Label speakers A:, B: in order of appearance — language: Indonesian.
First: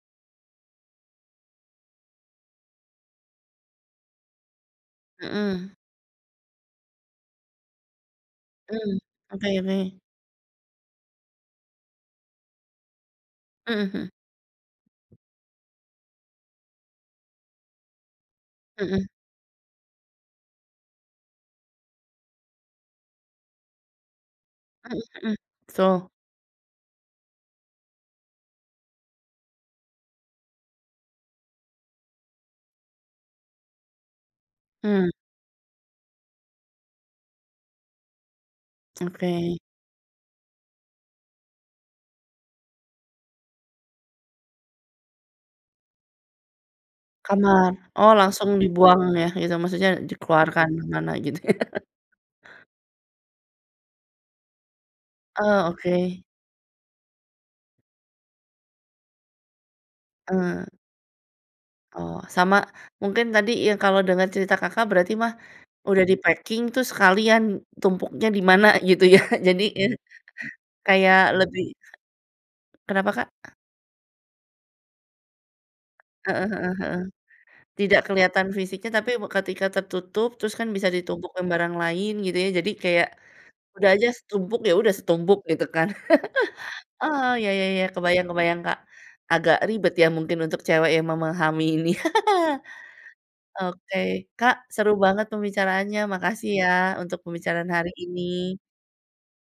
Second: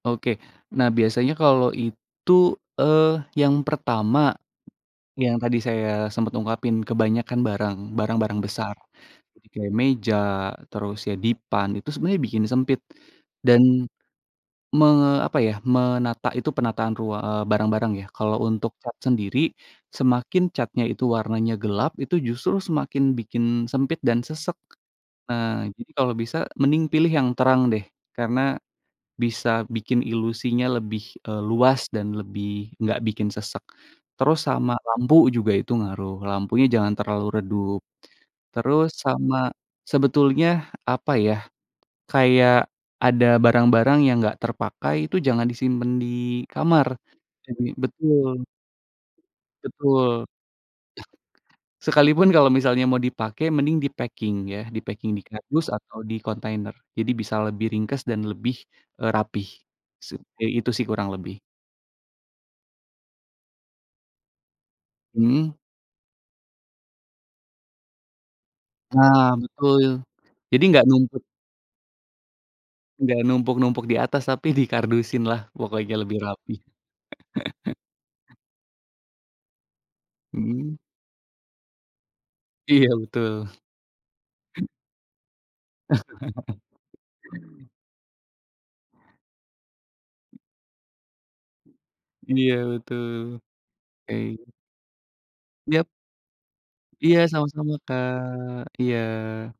A: Oke, nah biasanya kalau itu, eee, yang pertama, yang tadi
B: Mhm.
A: saya sempet ungkapin kebanyakan barang, barang-barang besar,
B: Mmm, oke
A: kayak
B: oke.
A: meja, terus ya dipan, itu sebenarnya bikin sempit dan,
B: Mhm mhm.
A: me apa ya, menata itu penataan rua eee, barang-barang ya, kalau untuk cat
B: Mhm.
A: sendiri, semakin catnya itu warnanya gelap, itu justru semakin bikin sempit dan sesak.
B: Mhm mhm,
A: Nah, jadi
B: so.
A: kalau bisa mending pilih yang terang deh, karena bisa bikin ilusinya lebih, eee, luas dan lebih enggak bikin sesak. Terus, sama
B: Hmm.
A: lampu, juga itu ngaruh lampunya jangan terlalu redup, terus sama
B: Oke.
A: sebetulnya apa ya, kayak ada barang-barang yang enggak terpakai, itu jangan disimpan di kamar, jadi
B: Kamar, oh
A: betul.
B: langsung dibuang ya, gitu maksudnya
A: Betul.
B: dikeluarkan kemana gitu ya.
A: Sekalipun kalau misalnya mau dipakai, mending dipacking ya, dipacking di kardus
B: Oh,
A: atau di
B: oke.
A: kontainer, jadi bisa lebih ringkas dan lebih e rapih, se ya
B: Eee.
A: itu sih kurang lebih.
B: Oh sama, mungkin tadi ya kalau denger cerita Kakak, berarti mah,
A: Mhm.
B: udah dipacking tuh sekalian tumpuknya dimana gitu ya.
A: Nah,
B: Jadi ya,
A: betul, jadi enggak
B: kayak
A: numpuk
B: lebih Kenapa
A: Enggak
B: Kak?
A: numpuk-numpuk di atas tapi di kardusin lah pokoknya lebih
B: Heeh
A: rapih.
B: heeh heeh, tidak keliatan fisiknya tapi ketika tertutup, terus kan
A: Mhm.
B: bisa ditumpuk sama barang lain gitu ya, jadi
A: Iya
B: kayak
A: betul.
B: udah aja setumpuk ya udah setumpuk, gitu kan. Heeh, ya ya ya kebayang kebayang Kak, agak ribet ya mungkin untuk cewek yang memahami ini.
A: Iya betul,
B: Oke,
A: oke.
B: Kak, seru banget
A: Iyap.
B: pembicaraannya, makasih ya untuk
A: Iya,
B: pembicaraan
A: sama-sama
B: hari
A: Kak.
B: ini.
A: Iya.